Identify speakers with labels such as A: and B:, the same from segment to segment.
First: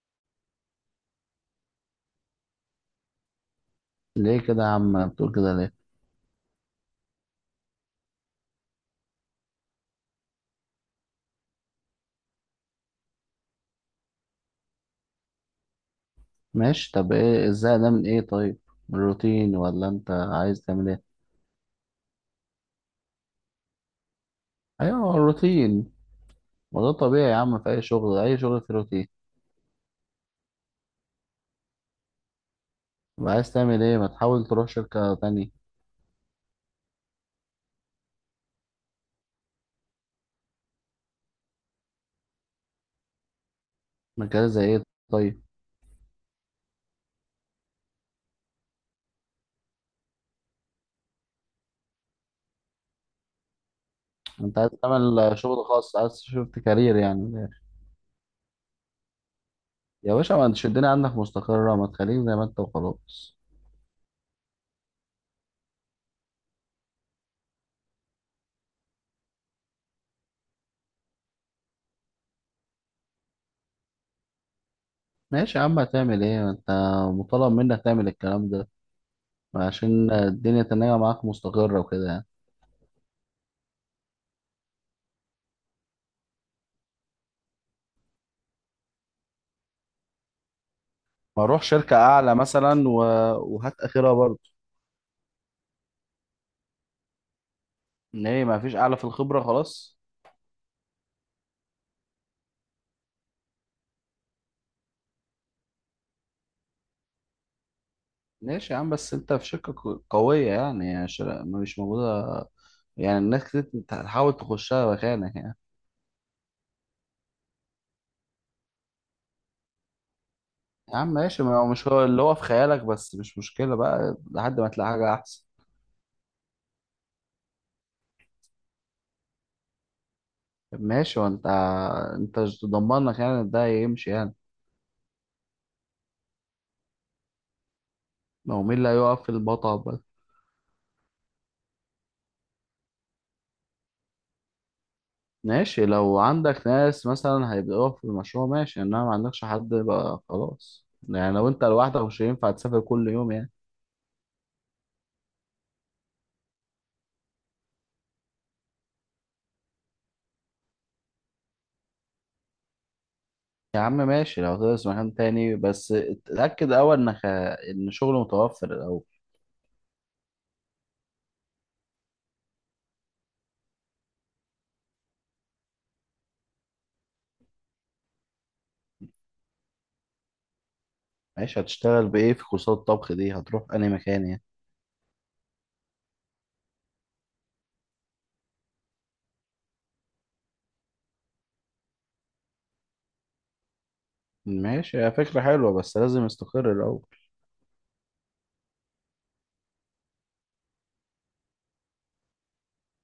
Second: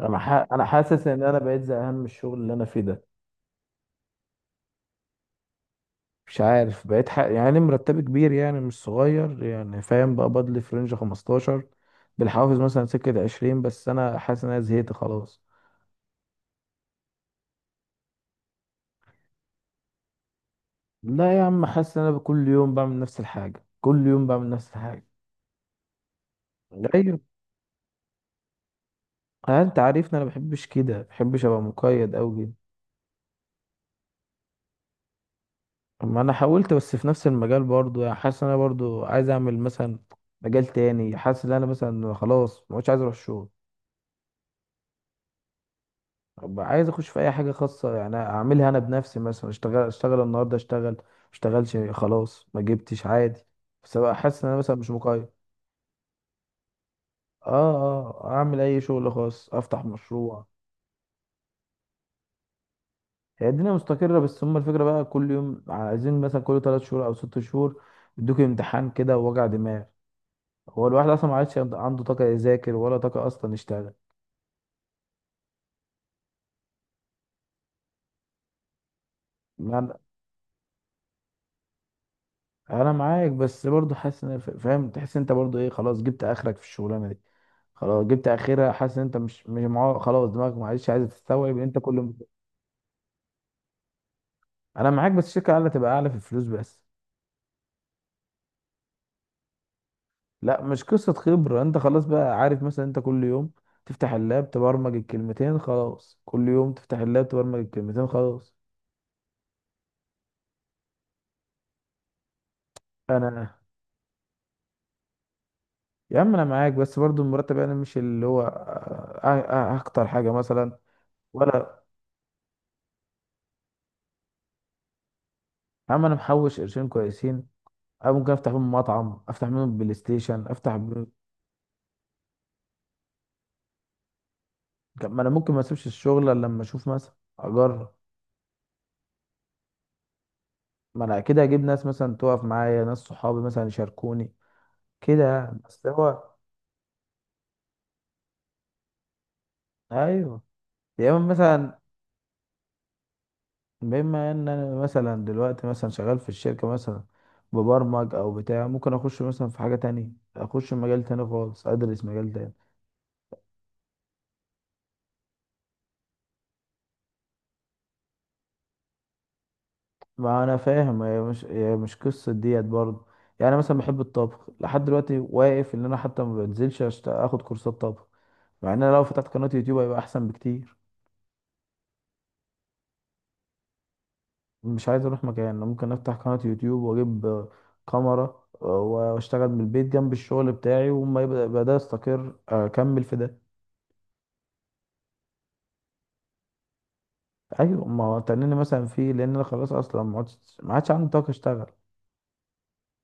A: انا حاسس ان انا بقيت زهقان من الشغل اللي انا فيه ده.
B: ليه كده يا عم؟ بتقول كده ليه؟
A: مش عارف، يعني مرتبي كبير، يعني مش صغير، يعني فاهم، بقى بدلي في رينج 15 بالحوافز، مثلا سكة 20، بس انا حاسس ان انا زهقت خلاص.
B: ماشي، طب ايه الزهق ده من ايه؟ طيب، من الروتين ولا انت عايز تعمل ايه؟
A: لا يا عم، حاسس ان انا كل يوم بعمل نفس الحاجة، كل يوم بعمل نفس
B: ايوه
A: الحاجة.
B: هو الروتين. وده
A: ايوه.
B: طبيعي يا عم، في اي شغل، اي شغل في روتين.
A: انت عارفني انا بحبش كده، بحبش ابقى مقيد اوي كده.
B: يبقى عايز تعمل ايه؟ ما تحاول تروح شركة تانية.
A: ما انا حاولت بس في نفس المجال برضو، يعني حاسس ان انا برضو عايز اعمل مثلا مجال تاني، حاسس ان انا مثلا خلاص ما عادش عايز اروح الشغل.
B: مجال زي ايه؟ طيب.
A: طب عايز اخش في اي حاجه خاصه، يعني اعملها انا بنفسي، مثلا اشتغل اشتغل النهارده، اشتغل ما اشتغلش خلاص ما جبتش عادي، بس ابقى حاسس ان انا
B: انت عايز
A: مثلا مش مقيد.
B: تعمل شغل خاص، عايز شفت كارير يعني؟
A: اه. اه اعمل اي شغل خاص، افتح
B: يا باشا
A: مشروع.
B: ما تشدني، الدنيا عندك مستقرة، ما تخليك زي ما انت وخلاص.
A: هي الدنيا مستقره بس هم الفكره بقى كل يوم عايزين مثلا كل 3 شهور او 6 شهور يدوك امتحان كده، ووجع دماغ. هو الواحد اصلا ما عادش عنده طاقه يذاكر، ولا طاقه اصلا يشتغل.
B: ماشي يا عم هتعمل ايه؟ ما انت مطالب منك تعمل الكلام ده
A: يعني
B: عشان الدنيا تنجح معاك مستقرة وكده يعني.
A: انا معاك، بس برضو حاسس ان فاهم، تحس انت برضو ايه، خلاص جبت اخرك في الشغلانه دي، خلاص جبت اخرها، حاسس ان انت مش معاه خلاص، دماغك معلش عايزه
B: ما
A: تستوعب ان
B: اروح
A: انت
B: شركة
A: كل...
B: اعلى مثلا و... وهات اخرها برضه.
A: انا معاك، بس الشركه اعلى تبقى اعلى في الفلوس بس.
B: ان هي ما فيش اعلى في الخبرة خلاص.
A: لا مش قصه خبره، انت خلاص بقى عارف مثلا انت كل يوم تفتح اللاب تبرمج الكلمتين خلاص، كل يوم تفتح اللاب تبرمج الكلمتين خلاص.
B: ماشي يا عم، بس انت في شركة قوية يعني مش موجودة، يعني الناس
A: انا،
B: كتير تحاول تخشها مكانك يعني.
A: يا عم انا معاك، بس برضو المرتب انا مش اللي هو اكتر حاجه مثلا.
B: يا عم ماشي، ما هو
A: ولا،
B: مش هو اللي هو في خيالك، بس مش مشكلة بقى لحد ما تلاقي حاجة احسن.
A: يا عم انا محوش قرشين كويسين. أنا ممكن أفتح بيهم مطعم، أفتح بيهم بلاي ستيشن، أفتح
B: طب
A: بيهم.
B: ماشي وانت، انت مش ضمنك يعني إن ده يمشي يعني؟
A: ما أنا ممكن ما أسيبش الشغل إلا لما أشوف مثلا، أجرب.
B: ما هو مين اللي هيقف في المطب؟
A: ما أنا أكيد هجيب ناس مثلا تقف معايا، ناس صحابي مثلا يشاركوني كده يعني.
B: ماشي،
A: بس
B: لو
A: هو...
B: عندك ناس مثلا هيبدأوا في المشروع ماشي، انما ما عندكش حد بقى
A: أيوه،
B: خلاص
A: يا إما
B: يعني، لو انت
A: مثلا،
B: لوحدك مش هينفع تسافر كل يوم يعني.
A: بما إن أنا مثلا دلوقتي مثلا شغال في الشركة مثلا ببرمج أو بتاع، ممكن أخش مثلا في حاجة تانية، أخش مجال تاني خالص، أدرس مجال تاني.
B: يا عم ماشي لو تدرس مكان تاني، بس اتأكد اول انك ان شغل متوفر الاول.
A: ما انا فاهم، هي مش قصه ديت برضه يعني. أنا مثلا بحب الطبخ، لحد دلوقتي واقف ان انا حتى ما بنزلش اخد كورسات طبخ، مع ان انا لو فتحت قناه يوتيوب هيبقى احسن بكتير.
B: ماشي هتشتغل بايه في كورسات الطبخ دي؟ هتروح انهي مكان يعني؟
A: مش عايز اروح مكان، أنا ممكن افتح قناه يوتيوب واجيب كاميرا، واشتغل من البيت جنب الشغل بتاعي، وما يبقى ده استقر اكمل في ده.
B: ماشي، هي فكرة حلوة بس لازم استقر الأول.
A: ايوه ما هو تنيني مثلا فيه، لان انا خلاص اصلا ما عادش عندي طاقه اشتغل.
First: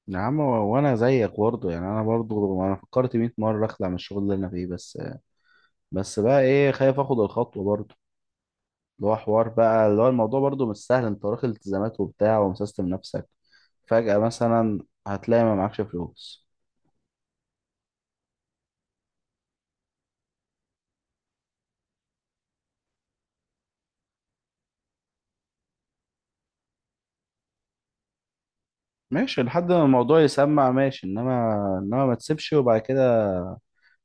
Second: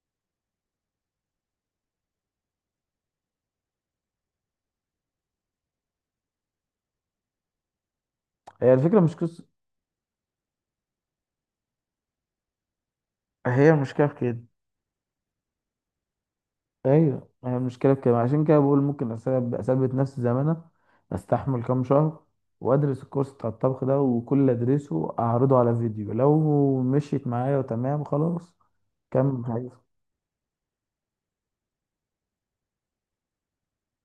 B: يا عم و- وأنا زيك برضه يعني، أنا برضه فكرت 100 مرة أخلع من الشغل اللي أنا فيه، بس بقى إيه، خايف آخد الخطوة برضه.
A: هي الفكره
B: اللي
A: مش
B: هو
A: قصه.
B: حوار بقى، اللي هو الموضوع برضو مش سهل، انت وراك التزامات وبتاع ومسيستم نفسك
A: هي المشكله في
B: فجأة
A: كده.
B: مثلا، هتلاقي ما معكش فلوس.
A: ايوه هي المشكله في كده، عشان كده بقول ممكن اثبت نفسي زي ما انا، استحمل كام شهر، وادرس الكورس بتاع الطبخ ده، وكل اللي ادرسه اعرضه على فيديو، لو مشيت معايا وتمام خلاص
B: ماشي
A: كمل حاجه.
B: لحد ما الموضوع يسمع ماشي، انما ما تسيبش وبعد كده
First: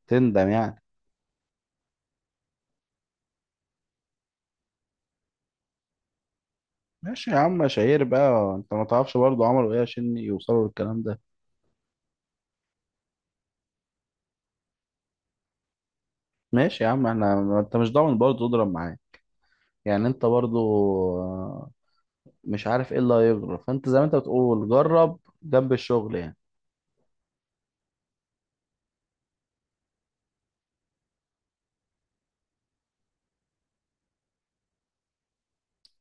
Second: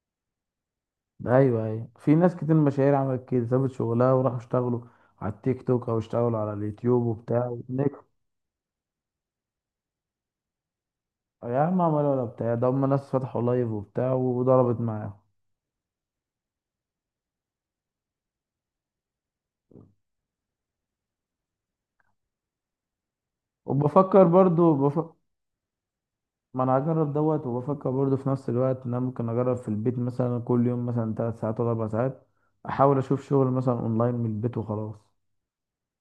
B: تندم يعني.
A: ايوه ايوه، في ناس كتير مشاهير عملت كده، سابت شغلها وراحوا اشتغلوا على التيك توك، او اشتغلوا على اليوتيوب
B: ماشي يا
A: وبتاع
B: عم
A: ونجحوا.
B: شهير بقى، انت ما تعرفش برضو عملوا ايه عشان يوصلوا للكلام ده.
A: يا عم عملوا ولا بتاع، ده هم ناس فتحوا لايف وبتاع وضربت معاهم.
B: ماشي يا عم احنا، ما انت مش ضامن برضو تضرب معاه، يعني انت برضو آه، مش عارف ايه اللي هيجرى، فانت زي ما انت
A: وبفكر
B: بتقول
A: برضو
B: جرب جنب الشغل يعني.
A: ما انا هجرب دوت، وبفكر برضه في نفس الوقت ان انا ممكن اجرب في البيت مثلا كل يوم مثلا 3 ساعات ولا 4 ساعات، احاول اشوف شغل مثلا اونلاين من البيت وخلاص.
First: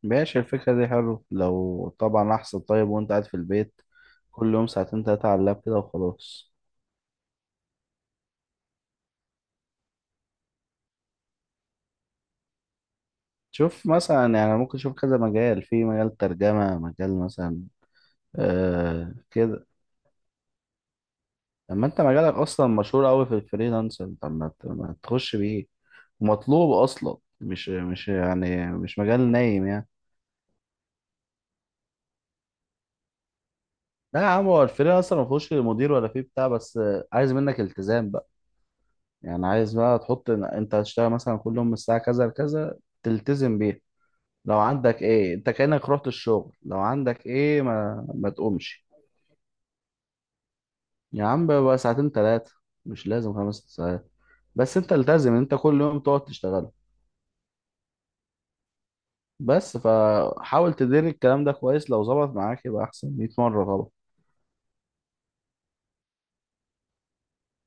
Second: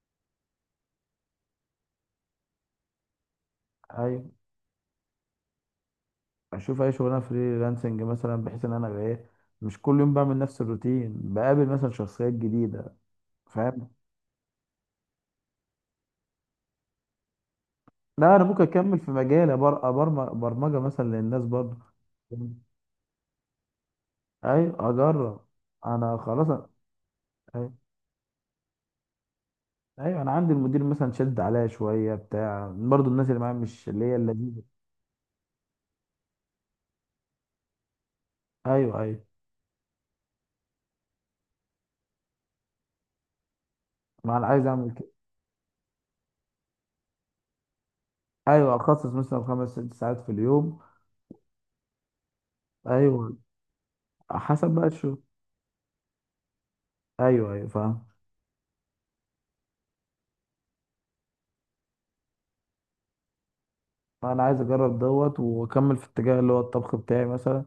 B: ماشي الفكرة دي حلو لو طبعا، أحسن، طيب وأنت قاعد في البيت
A: ايوه
B: كل يوم ساعتين تلاتة على اللاب كده وخلاص.
A: اشوف اي شغلانه فريلانسنج مثلا، بحيث ان انا أبقى ايه، مش كل يوم بعمل نفس الروتين، بقابل مثلا شخصيات جديده،
B: شوف
A: فاهم.
B: مثلا يعني، ممكن تشوف كذا مجال، في مجال ترجمة، مجال مثلا.
A: لا انا ممكن اكمل في
B: آه
A: مجالي،
B: كده.
A: برمجه مثلا للناس برضه.
B: أما أنت مجالك أصلا مشهور أوي في الفريلانسر، طب ما
A: ايوه
B: ما تخش
A: اجرب.
B: بيه.
A: انا خلاص
B: ومطلوب أصلا، مش
A: ايوه،
B: مش يعني مش مجال نايم يعني.
A: ايوه انا عندي المدير مثلا شد عليا شويه بتاع، برضه الناس اللي معايا مش اللي هي
B: لا يا عم،
A: اللذيذه.
B: هو الفريلانسر ما فيهوش مدير ولا فيه بتاع، بس عايز منك التزام بقى.
A: ايوه ايوه،
B: يعني عايز بقى تحط إن أنت هتشتغل مثلا كل يوم من الساعة كذا لكذا تلتزم بيها.
A: ما انا
B: لو
A: عايز اعمل
B: عندك
A: كده.
B: ايه انت كأنك رحت الشغل، لو عندك ايه ما
A: ايوه
B: تقومش.
A: اخصص مثلا خمس ست ساعات في اليوم.
B: يا عم بقى ساعتين ثلاثة، مش لازم
A: ايوه
B: خمس ست ساعات.
A: حسب
B: بس
A: بقى
B: انت
A: الشغل.
B: التزم ان انت كل يوم تقعد تشتغل.
A: ايوه ايوه فاهم.
B: بس فحاول تدير الكلام ده كويس، لو ظبط معاك يبقى احسن 100 مرة طبعا.
A: انا عايز اجرب دوت واكمل في الاتجاه اللي هو الطبخ بتاعي مثلا،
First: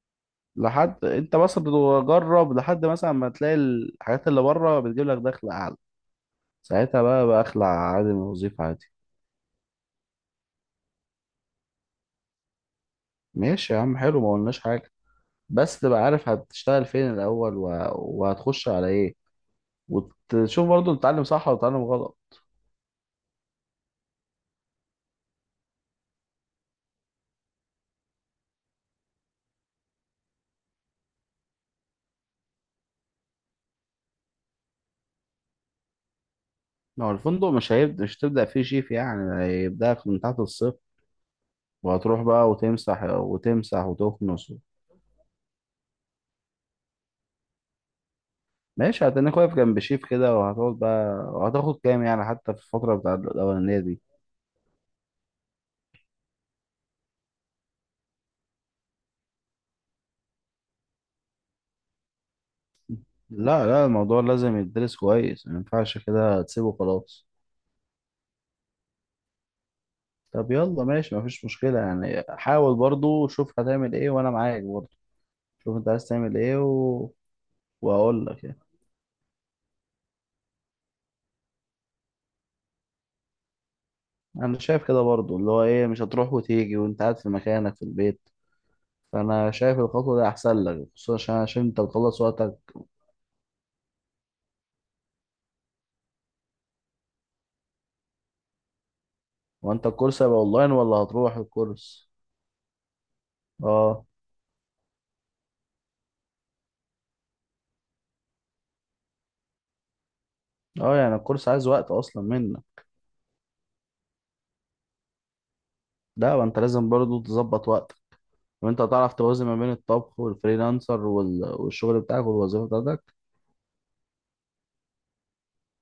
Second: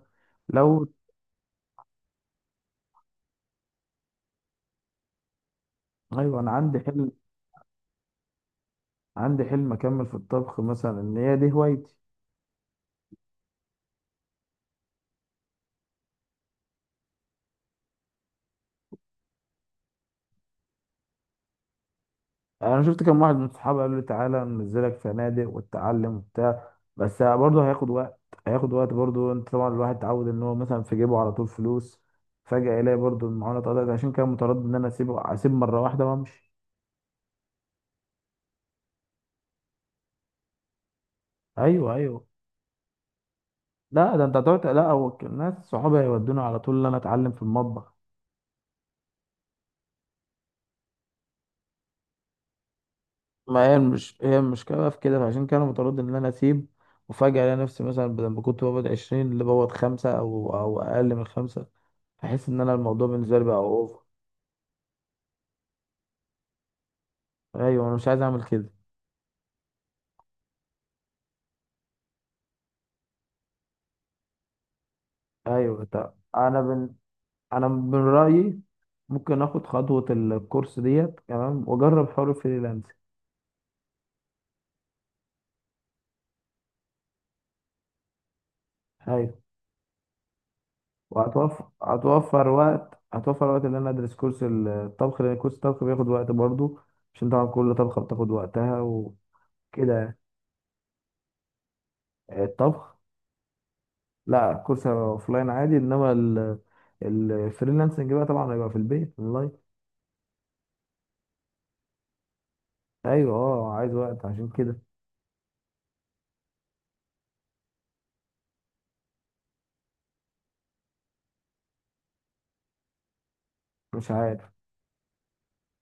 A: لو...
B: لحد انت بس بتجرب لحد مثلا ما تلاقي الحاجات اللي بره بتجيب لك دخل اعلى،
A: ايوه انا عندي
B: ساعتها
A: حلم.
B: بقى اخلع عادي من الوظيفة عادي.
A: عندي حلم اكمل في الطبخ مثلا، ان هي دي هوايتي.
B: ماشي يا عم حلو، ما قلناش حاجة. بس تبقى عارف هتشتغل فين الاول و... وهتخش على ايه، وتشوف برضه بتتعلم صح ولا بتتعلم غلط.
A: انا شفت كم واحد من صحابي قال لي تعالى ننزلك فنادق وتتعلم وبتاع، بس برضه هياخد وقت، هياخد وقت برضه. انت طبعا الواحد اتعود ان هو مثلا في جيبه على طول فلوس، فجأة يلاقي برضه المعونة اتقطعت، عشان كده متردد ان انا اسيبه، اسيب مرة واحدة وامشي.
B: ما هو الفندق مش هيبدأ، مش هتبدأ فيه شيف يعني، هيبدأك من تحت الصفر
A: ايوه
B: وهتروح
A: ايوه.
B: بقى وتمسح وتمسح
A: لا ده انت
B: وتكنس.
A: هتقعد، لا هو الناس صحابي هيودوني على طول ان انا اتعلم في المطبخ.
B: ماشي هتنك واقف جنب شيف كده، وهتقعد بقى وهتاخد كام يعني حتى في الفترة بتاع
A: ما هي
B: الأولانية دي.
A: المش... هي المشكله بقى في كده، فعشان كده انا متردد ان انا اسيب، وفجاه الاقي نفسي مثلا بدل ما كنت بقبض 20، اللي بقبض خمسه او اقل من خمسه، احس ان انا الموضوع بالنسبه لي بقى
B: لا لا،
A: اوفر.
B: الموضوع لازم يدرس كويس، ما ينفعش كده تسيبه خلاص.
A: ايوه انا مش عايز اعمل كده.
B: طب يلا ماشي، مفيش مشكلة يعني، حاول برضه شوف هتعمل ايه وانا معاك برضه. شوف
A: ايوه
B: انت عايز
A: طب
B: تعمل ايه و...
A: انا من
B: وهقول لك يعني.
A: رايي ممكن اخد خطوه الكورس ديت تمام واجرب حوار الفريلانس.
B: انا شايف كده برضو اللي هو ايه، مش هتروح وتيجي وانت قاعد في مكانك في البيت،
A: ايوه
B: فانا شايف الخطوه دي احسن لك، خصوصا عشان
A: وهتوفر
B: انت تخلص
A: هتوفر
B: وقتك.
A: وقت، هتوفر وقت ان انا ادرس كورس الطبخ، لان كورس الطبخ بياخد وقت برضه، عشان طبعا كل طبخه بتاخد وقتها
B: وانت
A: وكده.
B: الكورس هيبقى اونلاين ولا هتروح الكورس؟
A: الطبخ.
B: اه.
A: لا كورس اوفلاين عادي، انما الفريلانسنج بقى طبعا هيبقى في البيت اونلاين.
B: اه يعني الكورس عايز وقت اصلا منك،
A: ايوه، اه عايز وقت عشان كده.
B: ده وانت لازم برضو تظبط وقتك. وانت هتعرف توازن ما بين الطبخ والفريلانسر وال... والشغل بتاعك والوظيفه بتاعتك؟
A: مش عارف.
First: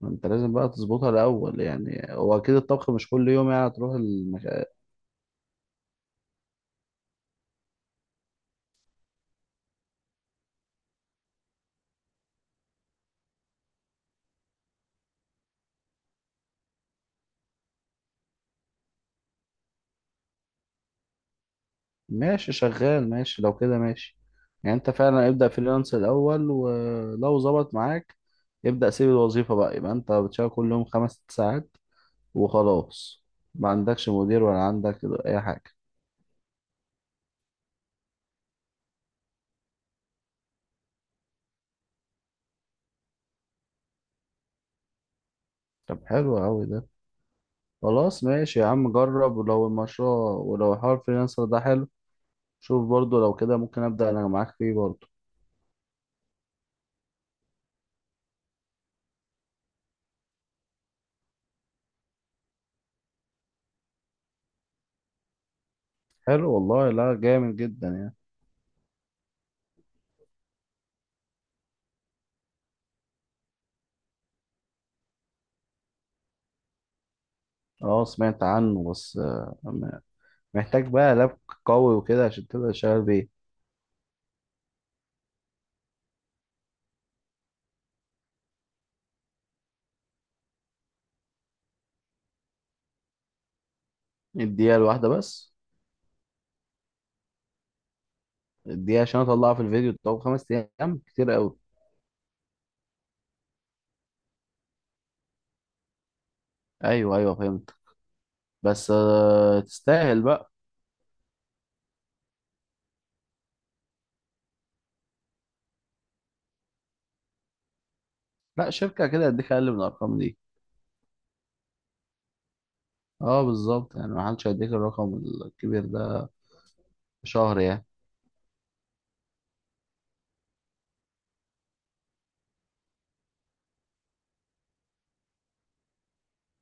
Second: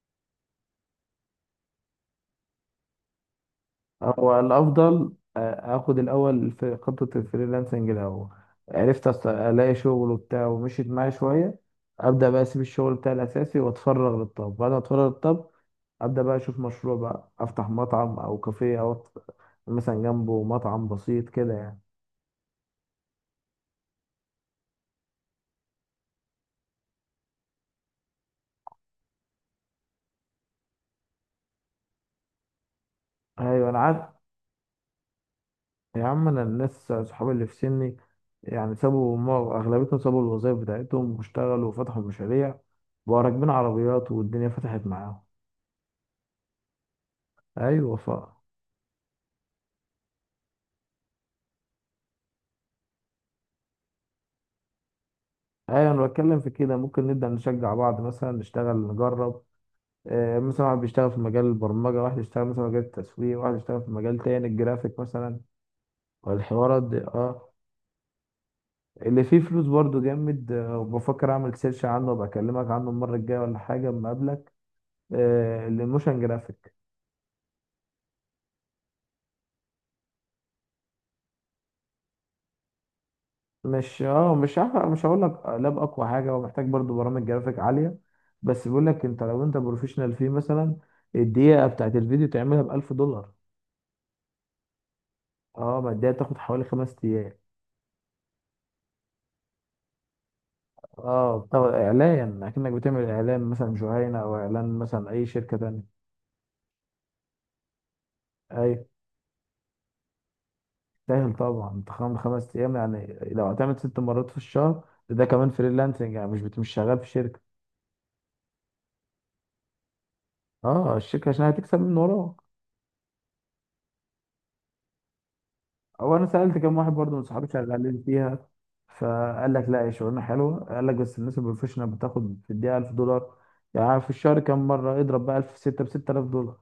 B: انت لازم بقى تظبطها الاول، يعني هو اكيد الطبخ مش كل يوم يعني هتروح.
A: هو الافضل اخد الاول في خطه الفريلانسنج الاول، عرفت الاقي شغل وبتاع ومشيت معايا شويه، ابدا بقى اسيب الشغل بتاعي الاساسي واتفرغ للطبخ. بعد ما اتفرغ للطبخ، ابدا بقى اشوف مشروع بقى، افتح مطعم او كافيه، مثلا جنبه مطعم بسيط كده يعني.
B: ماشي شغال ماشي، لو كده ماشي. يعني انت فعلا ابدأ فريلانس الأول، ولو ظبط معاك ابدأ سيب الوظيفة بقى، يبقى انت بتشتغل كل يوم خمس ست ساعات وخلاص. ما
A: ايوه انا عارف.
B: عندكش مدير ولا عندك أي حاجة.
A: يا عم انا الناس صحابي اللي في سني، يعني سابوا اغلبيتهم سابوا الوظائف بتاعتهم واشتغلوا وفتحوا مشاريع، بقوا راكبين عربيات والدنيا فتحت معاهم.
B: طب حلو أوي ده.
A: ايوه
B: خلاص ماشي يا عم جرب، ولو المشروع، ولو حوار فريلانسر ده حلو. شوف برضو لو كده ممكن أبدأ أنا معاك فيه برضو.
A: ايوه انا بتكلم في كده، ممكن نبدا نشجع بعض مثلا، نشتغل نجرب، مثلا واحد بيشتغل في مجال البرمجه، واحد يشتغل مثلا في مجال التسويق، واحد يشتغل في مجال تاني الجرافيك مثلا،
B: حلو
A: والحوارات
B: والله،
A: دي.
B: لا
A: اه
B: جامد جدا يعني.
A: اللي فيه فلوس برضو جامد، وبفكر اعمل سيرش عنه وابقى اكلمك عنه المره الجايه، ولا حاجه اما اقابلك. الموشن جرافيك.
B: اه سمعت عنه بس محتاج بقى لاب قوي وكده عشان تبدأ تشتغل بيه.
A: مش اه مش هح- مش هقول لك لاب اقوى حاجه، هو محتاج برضو برامج جرافيك عاليه، بس بيقول لك انت لو انت بروفيشنال فيه مثلا الدقيقه بتاعت الفيديو تعملها ب 1000 دولار.
B: الدقيقة الواحدة بس؟
A: اه ما الدقيقه تاخد حوالي 5 ايام.
B: الدقيقة عشان أطلعها في الفيديو؟ طب خمس أيام كتير
A: اه
B: أوي.
A: بتاخد اعلان، اكنك بتعمل اعلان مثلا جهينه، او اعلان مثلا اي شركه تانية.
B: أيوه أيوه فهمت. بس
A: أيوة.
B: آه تستاهل بقى.
A: سهل طبعا انت، 5 ايام يعني لو هتعمل 6 مرات في الشهر، ده كمان فريلانسنج يعني مش شغال في شركه.
B: لا شركة كده هديك أقل من الأرقام دي.
A: اه الشركه عشان هتكسب من وراك.
B: أه بالظبط، يعني محدش هيديك الرقم الكبير
A: او انا
B: ده
A: سالت كام واحد برضه من
B: في
A: صحابي
B: شهر يعني.
A: شغالين فيها، فقال لك لا هي شغلانه حلوه، قال لك بس الناس البروفيشنال بتاخد في الدقيقه 1000 دولار، يعني في الشهر كام مره، اضرب بقى 1000 في 6 ب 6000 دولار.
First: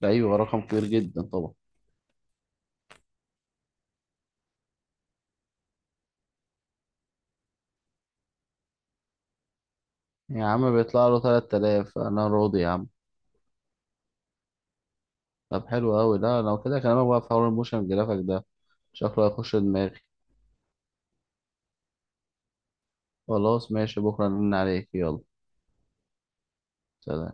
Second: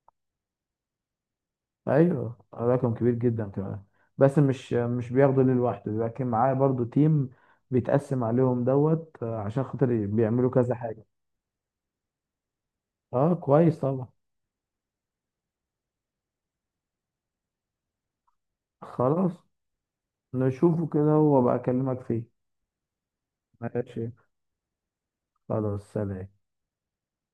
B: ده أيوه رقم كبير جدا طبعا.
A: ايوه رقم كبير جدا كمان، بس مش بياخده ليه لوحده، لكن معاه برضه تيم بيتقسم عليهم دوت، عشان خاطر
B: يا
A: بيعملوا
B: عم
A: كذا حاجه.
B: بيطلع له 3000، أنا راضي يا عم.
A: اه كويس طبعا.
B: طب حلو أوي، لا لو كده كلامك بقى في حوار الموشن جرافيك ده، شكله
A: خلاص.
B: هيخش دماغي.
A: نشوفه كده وابقى اكلمك فيه.
B: خلاص ماشي،
A: ماشي.
B: بكرة نرن عليك، يلا.
A: خلاص سلام.
B: سلام.